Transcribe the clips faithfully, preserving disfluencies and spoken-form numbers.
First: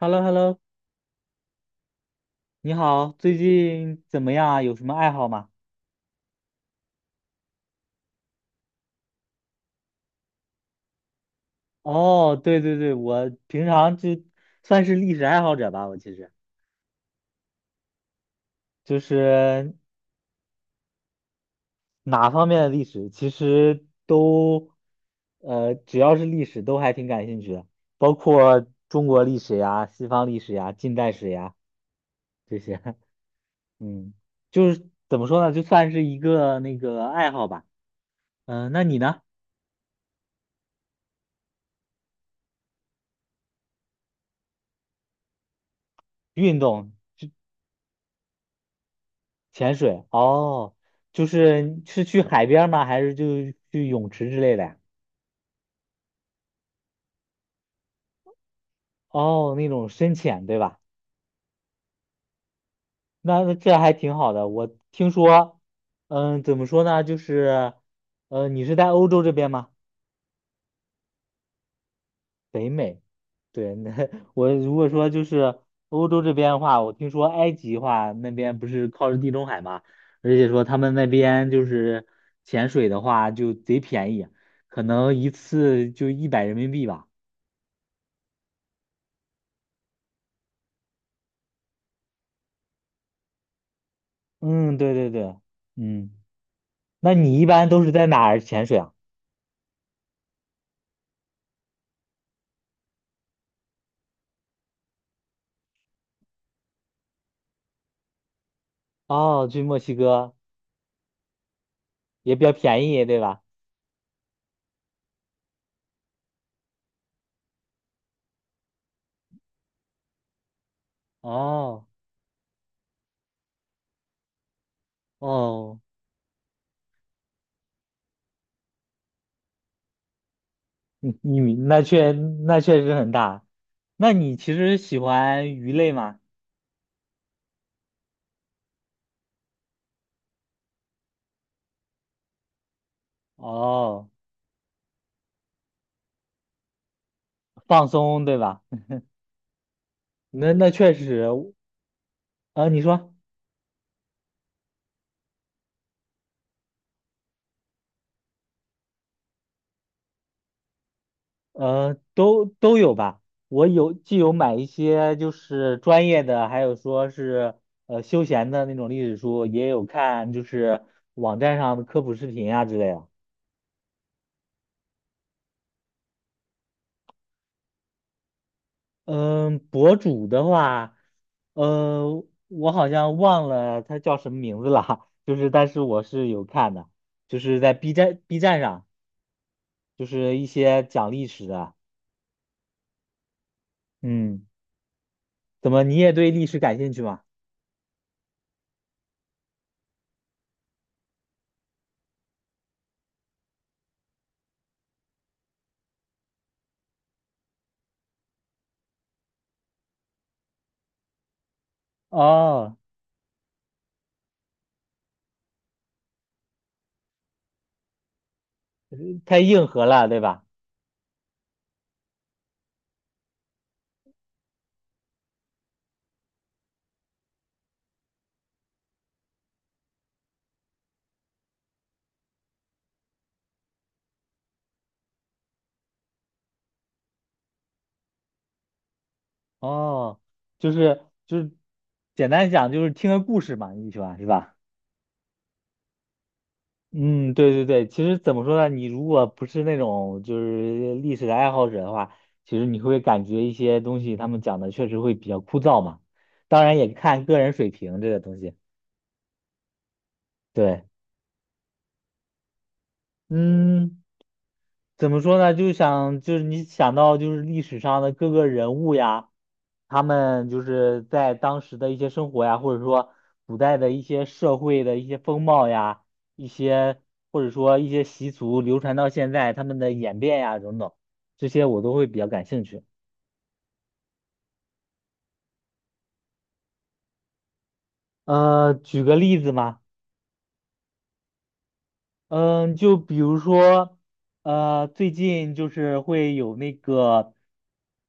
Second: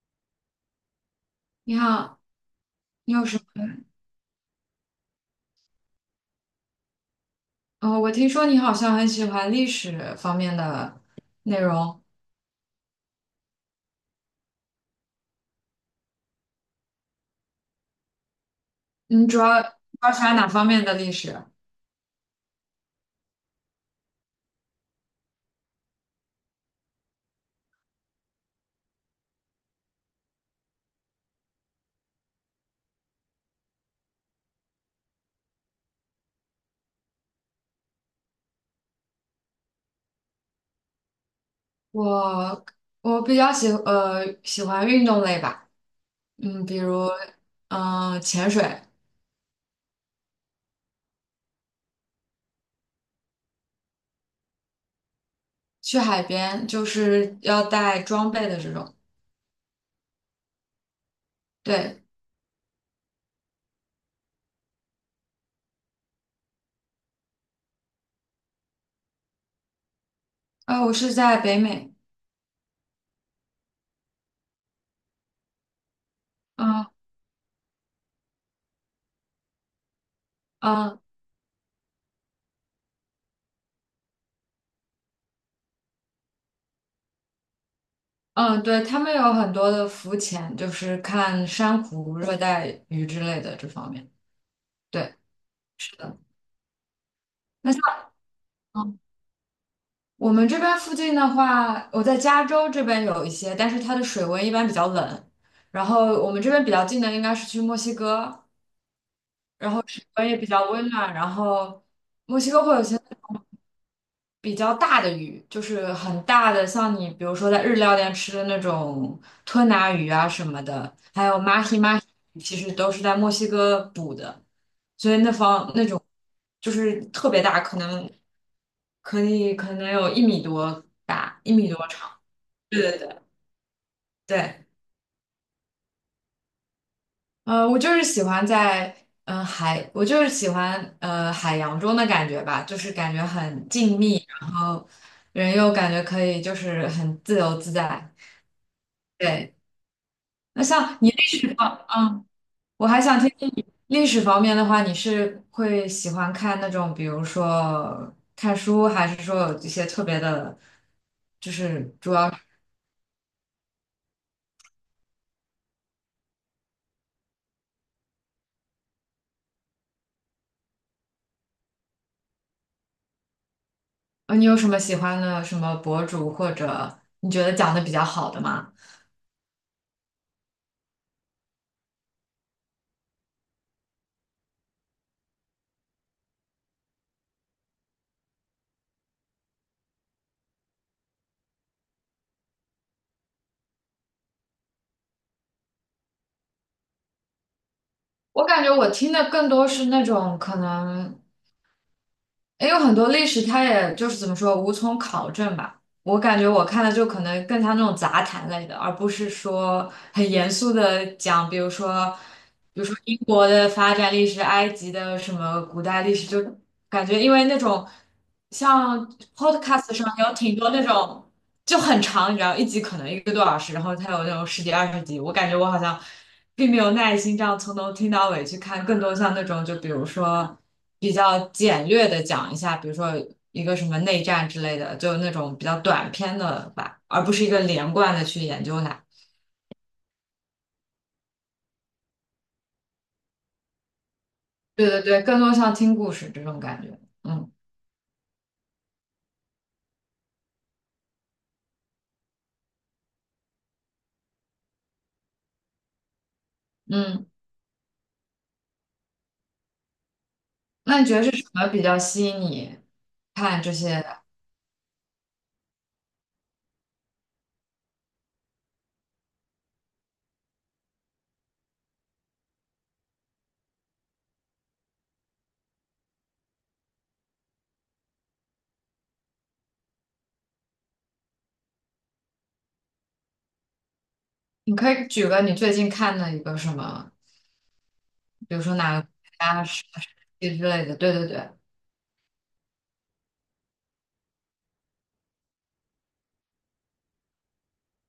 h e l l o h e l l o 你好，你好，你有最什么？近怎么样啊？有什么爱好吗？哦，我听说你好像很喜欢历史方面的内容，哦，对对对，我平常就算是历史爱好者吧，我其实就你主要主是要喜欢哪方面的历史？哪方面的历史，其实都，呃，只要是历史都还挺感兴趣的，包括中国历史呀、西方历史呀、近代史呀这些，嗯，就是怎么说呢，就算是一个那个爱好吧。嗯、那你呢？我我比较喜呃喜欢运动类吧，运嗯，比动？如嗯、呃潜水，潜水哦，就是是去海边儿吗？还是就去泳池之类的呀？去海边就是要带装备的这种。哦，那种深潜对吧？对，那这还挺好的。我听说，嗯，怎么说呢？就是，嗯，你是在欧洲这边吗？呃，我是在北美，北美，对，那 我如果说就是欧洲这边的话，我嗯听说埃及的话，那边不是靠着地中海嘛，而且说他们嗯那边就是潜水的话就贼便宜，可能一次就一百人民币吧。嗯，对，他们有很多的浮潜，就是看珊瑚、热带鱼之类的这方面。嗯，对对对，对，是嗯，的。那你一般那像。都是在哪儿潜水啊？我们这边附近的话，我在加州这边有一些，但是它的水温一般比较冷。然后我们这边比较近的应该是去墨西哥，哦，去墨西温哥也比较温暖。然后也墨比西较哥会有一便些宜，对吧？比较大的鱼，就是很大的，像你比如说在日料店吃的那种吞拿鱼啊什么的，还有马 a h 哦 i 其实都是在墨西哥捕的，所以那方哦，那种就是特别大，可能可以可能有一米多你大，一你米那多确长。那对确实对很对。大。那你其对，实喜欢鱼类吗？呃，我就是喜欢在嗯、呃海，我就是喜欢呃海洋中的感觉吧，就是感觉很静哦，谧，然后人又感觉可以就是很自由自放在。松，对吧？对，那那那确像你实，那个，嗯，啊，你我还说。想听听你历史方面的话，你是会喜欢看那种，比如说看书，还是说有一些特别的，呃，都都有吧。我有既有买一些就是专业的，还有说是呃休闲的那种历史书，也有看就是网站上的科普视频啊之类的。呃，你有什么喜欢的什么博主或者你觉得讲的比较好的吗？嗯，博主的话，呃，我好像忘了他叫什么名字了，就是但是我是有看的，就是在 B 站 B 站上，就是一些讲历史的。嗯，怎么你也对历史感兴趣吗？我感觉我听的更多是那种可能也有很多历史，它也就是怎么说，无从考证吧。我感觉我看的就可能更像那种杂谈类的，而不是说很严肃的讲，比如说。哦，比如说英国的发展历史、埃及的什么古代历史，就感觉因为那种像 太硬核 podcast 上了，对有吧？挺多那种就很长，你知道，一集可能一个多小时，然后它有那种十几二十集，我感觉我好像并没有耐心这样从头听到尾去看，更多像那种就比如说比较简略的讲一下，比如说一个什么内战之类的，就那种比较短篇的吧，而不是一个连贯的去研究它。哦，就是就是简单讲就是听个故事嘛，你喜欢是吧？对对对，更多像听故事这种感觉，嗯，对嗯。对对，其实怎么说呢？你如果不是那种就是历史的爱好者的话，其实你会感觉一些东西他们讲的确实会比较枯燥嘛。当然也看嗯。个人水平这个东西。对，那你觉得是什么比较吸引你看这嗯，些？怎么说呢？就想就是你想到就是历史上的各个人物呀，他们就是在当时的一些生活呀，或者说古代的一些社会的一些风貌呀，一些或者说一些习俗流传到现在，他们的演变呀等等，这些我都会比较感兴趣。你可以举个你最近看的一个什么，比如呃，说哪举个国个例子家嘛。是之类的。对对对，嗯，就比如说，呃，最近就是会有那个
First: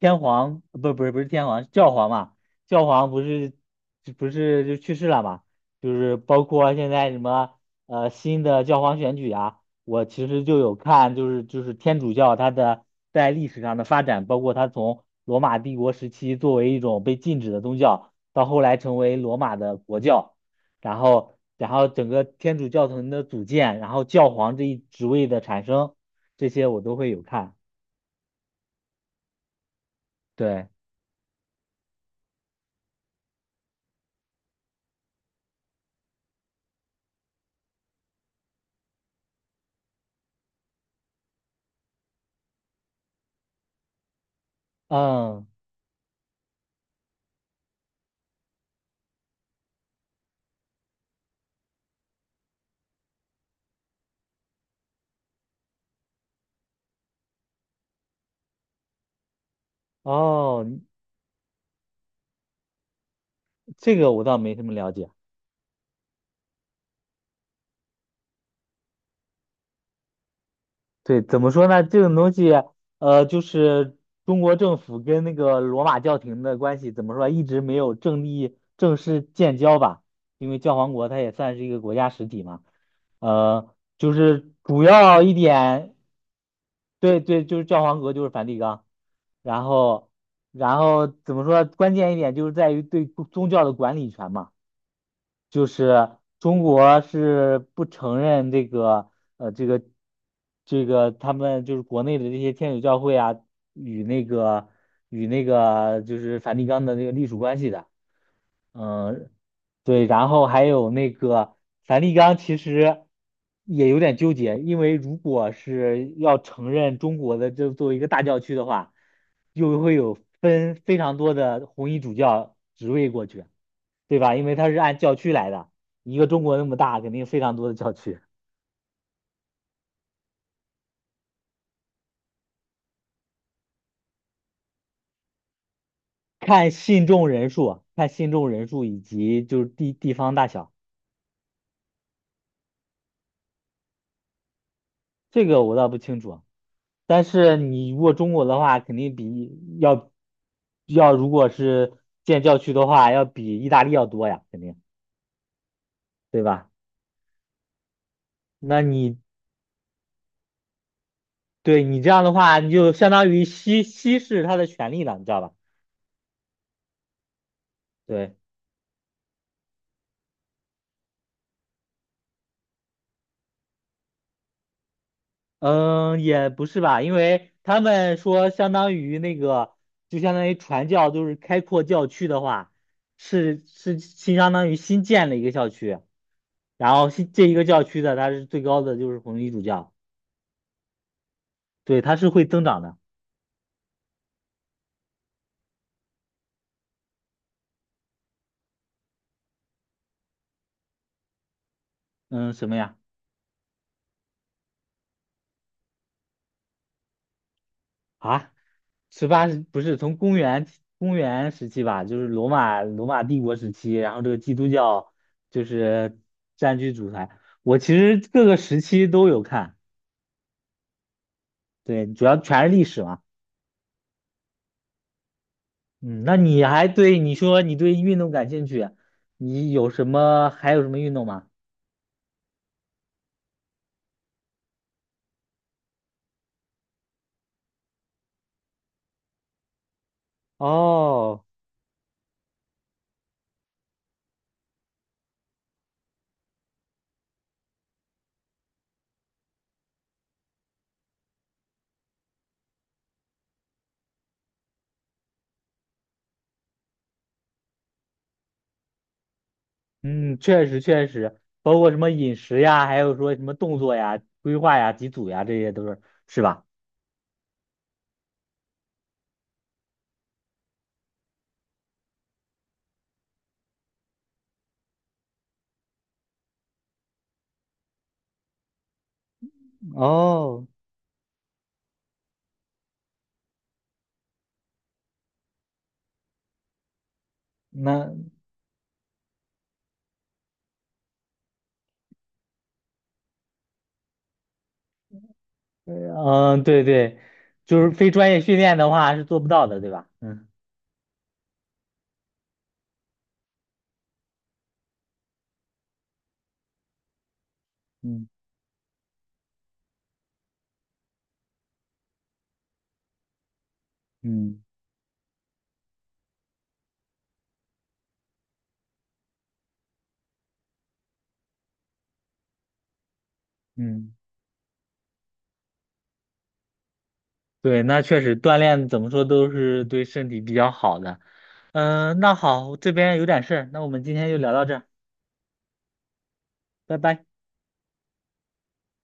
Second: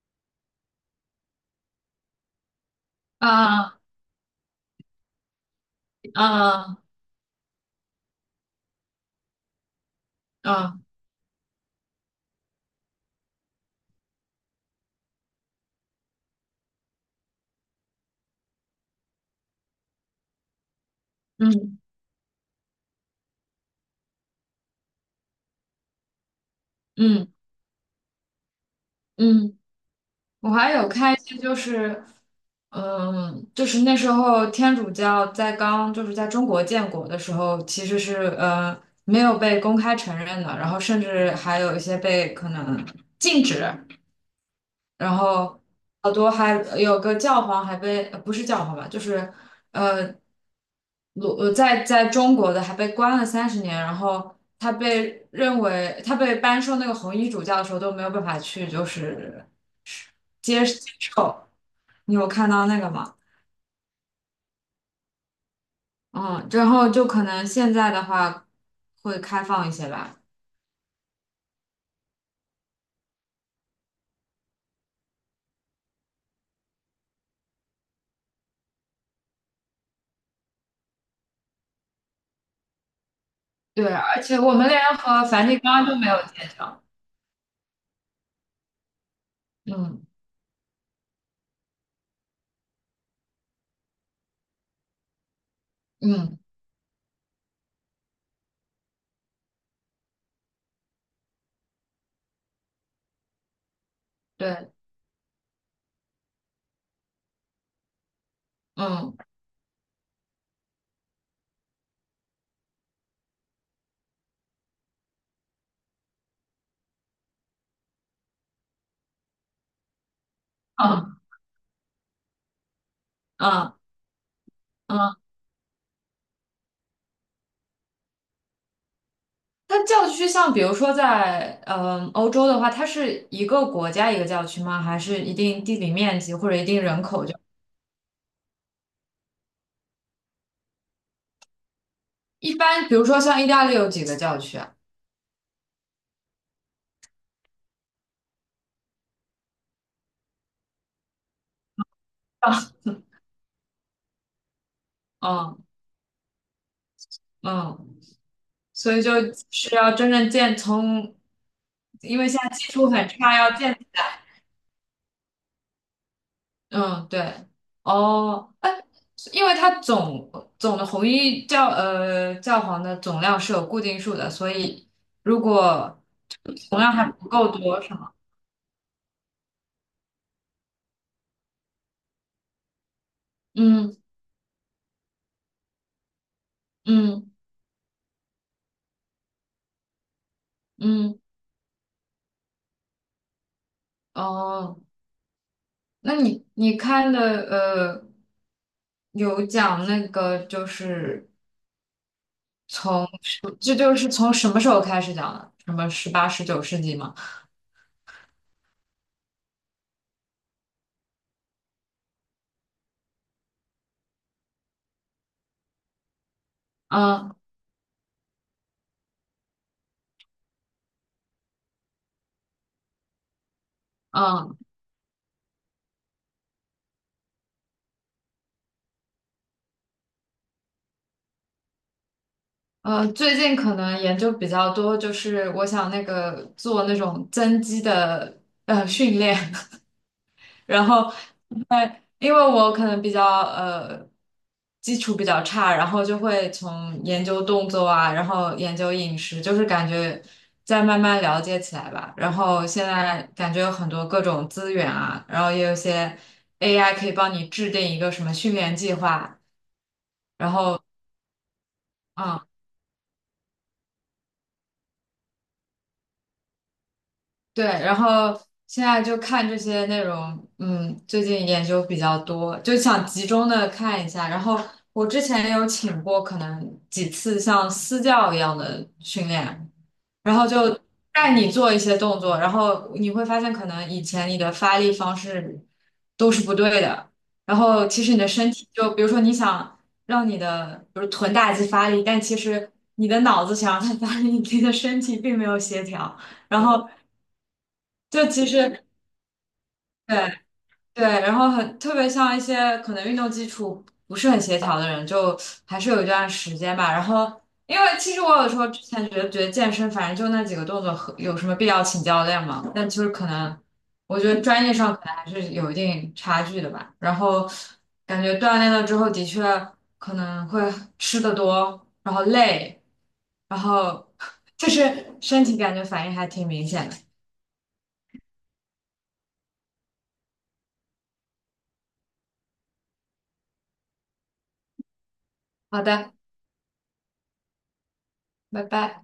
天皇，不，不是不是天皇，教皇嘛，教皇不是啊就不是就去世了嘛，就是包括啊现在什么呃新的教皇选举啊，我其实就有啊，看，就是就是天主教它的在历史上的发展，包括它从罗马帝国时期作为一种被禁止的宗教，到后来成为罗马的国教。然后然嗯后整个天主教廷的组建，然后教皇这一职位的产生，这些我都会有嗯看。嗯，我对，还有看一些，就是嗯，就是那时候天主教在刚就是在中国建国的时候，其实是呃没有被公开承认的，然后甚至还有一些被可能禁止。然嗯，后好多还有个教皇还被呃不是教皇吧，就是呃，鲁呃在在中国的还被关了三十年，然后他被认为他被颁授那个红衣主教的时候都没有办法去就是哦，接接受，你有看到那个吗？这个我倒没什么了解。嗯，然后就可能现在的话会开放一些吧。对，怎么说呢？这种东西，呃，就是中国政府跟那个罗马教廷的关系，怎么说，一直没有正立正式建交吧？因为教皇国它也算是一个国家实体嘛。呃，对，就而且是我们连主要和一梵蒂冈点都没有建交。对对，就是教皇格，就是梵蒂冈。然嗯后，然后怎么说？关键一点就是在于对宗教的管理权嘛，就是嗯，中国是不承认这个呃这个这个他们就是国内的这些天主教会啊与那个对，与那个就是梵蒂冈的那个隶属关系的。嗯嗯，对，然后还有那个梵蒂冈，其实也有点纠结，因为如果是要承认中国的这作为一个大教区的话，又会有分非常嗯多的红衣主教职位过去，嗯对吧？因为它是按教嗯。区来的，一个中国那么大，肯定非常多的教区，它教区像比如说在嗯欧洲的话，它是一个国家一个教区吗？还是一定地理面积或者一看定人信口众就？人数，看信众人数以及就是地地方大小，一般比如说像意大利有几个教区啊？这个我倒不清楚。但是你如果中国的话，肯定比要要如果是建教区的话，要比意大利要多呀，肯定，嗯对吧？嗯，那所以就你是要真正建从，对你这因样为的现在话，技你术就很相当差，于要建稀稀释他的权利了，你知道吧？嗯对对，哦哎，因为它总总的红衣教呃教皇的总量是有固定数的，所以如果嗯，也不总是量吧，还因不够为他多是吗？们说相当于那个，就相当于传教，就是开阔教区的话，是嗯是新相当于新建了一个校区，然后嗯。新这一个教区的它是最高的就是红衣主教，嗯，对，它是会增长的。哦，那你你看的呃，有讲那个就是嗯，什么呀？从这就是从什么时候开始讲的？什么十八、十九世纪吗？啊，十八世不是从公元公元时期吧，就是罗马罗马帝国时期，然后这个基督教就是占据主台。嗯我其实各个时期都有看，对，主要全是历史嘛。嗯嗯，那你还对你说你对运动感兴趣，你有什么还有什么运动吗？呃，最近可能研究比较多，就是我想那个做那种增肌的呃训练，然后，哦，因为因为我可能比较呃基础比较差，然后就会从研究动作啊，然后研究饮食，就是感觉再慢慢了解起来吧。然后现在感觉有很多各种资源啊，然后也有一些 A I 可以帮你制定一个什么训练计划，嗯，然确实后确实，包括什么嗯。饮啊食呀，还有说什么动作呀、规划呀、几组呀，这些都是是吧？对，然后现在就看这些内容，嗯，最近研究比较多，就想集中的看一下。然后我之前也有请过可能几次像私教一样的训练，然后哦，就带你做一些动作，然后你会发现可能以前你的发力方式都是不对的，然后其实那你的身体就比如说你想让你的比如臀大肌发力，但其实你的脑子想让它发力，你的身体并没有协调，然嗯，对后。对，就是非就专业其训练实的话是做不到的，对吧？对嗯对，然后很特别像一些可能运动基础不是很协调的人，就还是有一段时间吧。然后，因为其实嗯我有时候之前觉得觉得健身反正就那几个动作和，有什么必要请教练嘛？但就是可能我觉得嗯专业上可能还是有一定差距的吧。然后感觉锻炼了之后，的确可能会吃的多，然后累，然后 嗯，就是身体感觉反应还挺明显的。对，那确实锻炼怎么说都是对身体比较好的。嗯，那好，这边有点事儿，那我们今天就聊到这儿，好的，拜拜。拜拜。